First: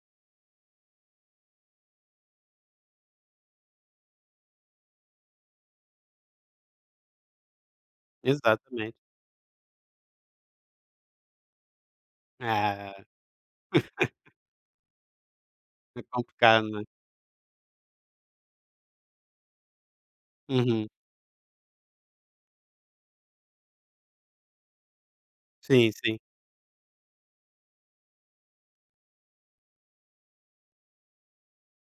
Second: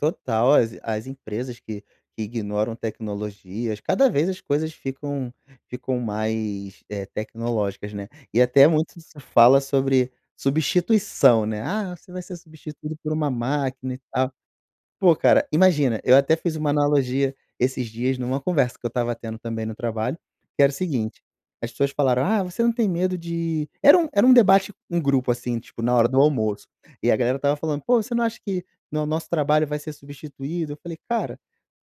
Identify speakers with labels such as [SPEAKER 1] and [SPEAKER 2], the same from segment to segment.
[SPEAKER 1] Total. As as empresas que que ignoram tecnologias cada vez as coisas ficam ficam mais, eh, tecnológicas, né. E até
[SPEAKER 2] Exatamente.
[SPEAKER 1] muito se fala sobre substituição, né. "Ah, você vai ser
[SPEAKER 2] É.
[SPEAKER 1] substituído por uma máquina e tal". Pô, cara, imagina,
[SPEAKER 2] Fica
[SPEAKER 1] eu até fiz
[SPEAKER 2] compliacado,
[SPEAKER 1] uma
[SPEAKER 2] né.
[SPEAKER 1] analogia esses dias numa conversa que eu estava tendo, também, no trabalho, que era o
[SPEAKER 2] Uhum.
[SPEAKER 1] seguinte. As pessoas falaram: "Ah, você não tem medo de" era um era um debate com grupo assim, tipo,
[SPEAKER 2] Sim,
[SPEAKER 1] na hora
[SPEAKER 2] sim.
[SPEAKER 1] do almoço, E a galera estava falando: "Pô, você não acha que, né, o nosso trabalho vai ser substituído?" Eu falei: "Cara,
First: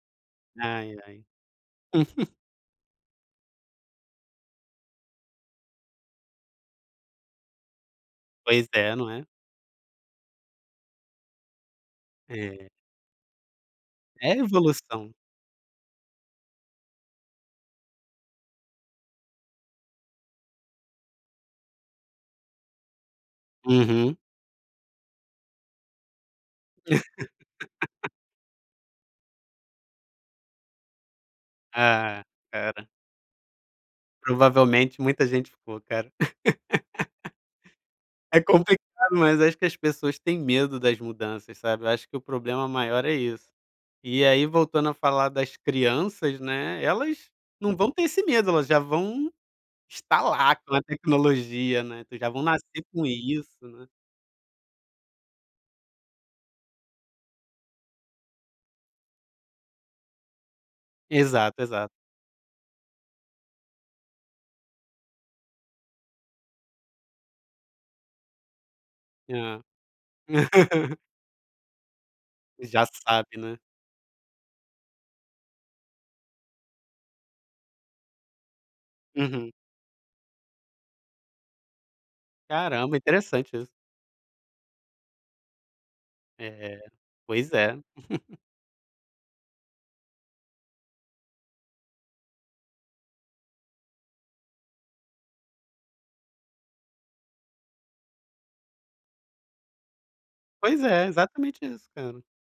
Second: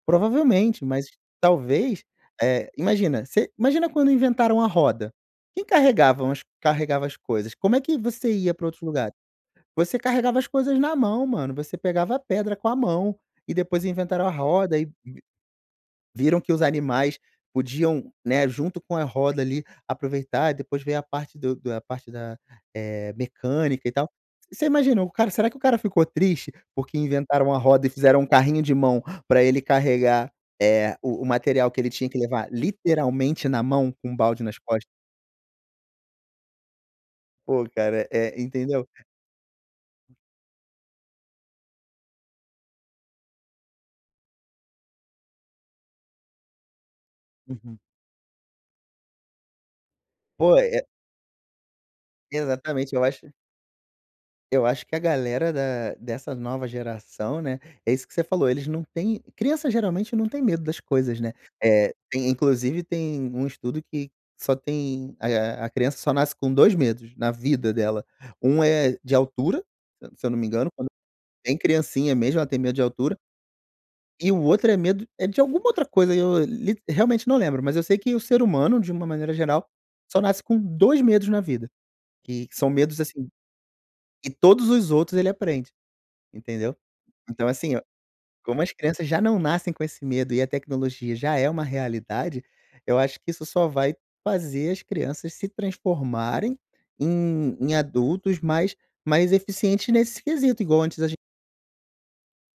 [SPEAKER 1] provavelmente,
[SPEAKER 2] Ai,
[SPEAKER 1] mas,
[SPEAKER 2] ai.
[SPEAKER 1] talvez, eh", imagina. Se imagina quando inventaram a roda. Quem carregavam os carregava as coisas? Como é que você ia pra
[SPEAKER 2] Pois
[SPEAKER 1] outros
[SPEAKER 2] é, não
[SPEAKER 1] lugares?
[SPEAKER 2] é.
[SPEAKER 1] Você carregava as coisas na mão, mano. Você pegava a pedra com
[SPEAKER 2] É.
[SPEAKER 1] a mão e depois inventaram a
[SPEAKER 2] É a
[SPEAKER 1] roda e v
[SPEAKER 2] evolução.
[SPEAKER 1] viram que os animais podiam, né, junto com a roda, ali, aproveitar e depois veio a parte do do a parte da, eh, mecânica e tal.
[SPEAKER 2] Uhum.
[SPEAKER 1] Você imaginou o cara será que o cara ficou triste porque inventaram a roda e fizeram um carrinho de mão pra ele carregar, eh, o o material que ele tinha que
[SPEAKER 2] Ah,
[SPEAKER 1] levar,
[SPEAKER 2] cara.
[SPEAKER 1] literalmente na mão, com um balde nas costas?
[SPEAKER 2] Provavelmente muita gente ficou, cara.
[SPEAKER 1] Pô, cara,
[SPEAKER 2] É
[SPEAKER 1] eh,
[SPEAKER 2] complicado,
[SPEAKER 1] entendeu?
[SPEAKER 2] mas acho que as pessoas têm medo das mudanças, sabe. Eu acho que o problema maior é isso. E aí, voltando a falar das crianças, né, elas não
[SPEAKER 1] Uhum.
[SPEAKER 2] vão ter esse medo. Elas já vão estar lá
[SPEAKER 1] Poi
[SPEAKER 2] com a
[SPEAKER 1] é.
[SPEAKER 2] tecnologia, né. Já vão nascer
[SPEAKER 1] Exatamente,
[SPEAKER 2] com
[SPEAKER 1] eu acho
[SPEAKER 2] isso, né.
[SPEAKER 1] eu acho que a galera da dessa nova geração, né, é isso que você falou. Eles não têm criança, geralmente, não têm medo das coisas, né.
[SPEAKER 2] Exato, exato.
[SPEAKER 1] Eh, tem inclusive tem um estudo que só tem alia a criança só nasce com 2 medos na vida dela. Um é de
[SPEAKER 2] Ah.
[SPEAKER 1] altura, se se eu não me engano, quando bem criancinha mesmo, ela tem medo de
[SPEAKER 2] Já
[SPEAKER 1] altura.
[SPEAKER 2] sabe, né.
[SPEAKER 1] E o outro é medo, eh, de alguma outra coisa, eu lite realmente, não lembro. Mas eu sei que o ser humano, de uma maneira
[SPEAKER 2] Uhum.
[SPEAKER 1] geral, só nasce com 2 medos na vida. E que são
[SPEAKER 2] Caramba,
[SPEAKER 1] medos, assim
[SPEAKER 2] interessante isso.
[SPEAKER 1] e todos os outros, ele aprende. Entendeu.
[SPEAKER 2] É.
[SPEAKER 1] Então
[SPEAKER 2] Pois
[SPEAKER 1] assim,
[SPEAKER 2] é.
[SPEAKER 1] eu como as crianças já não nascem com esse medo e a tecnologia já é uma realidade, eu acho que isso só vai fazer as crianças se transformarem em em adultos mais mais eficientes nesse quesito, igual
[SPEAKER 2] Pois
[SPEAKER 1] antes
[SPEAKER 2] é,
[SPEAKER 1] a gen
[SPEAKER 2] exatamente isso, cara.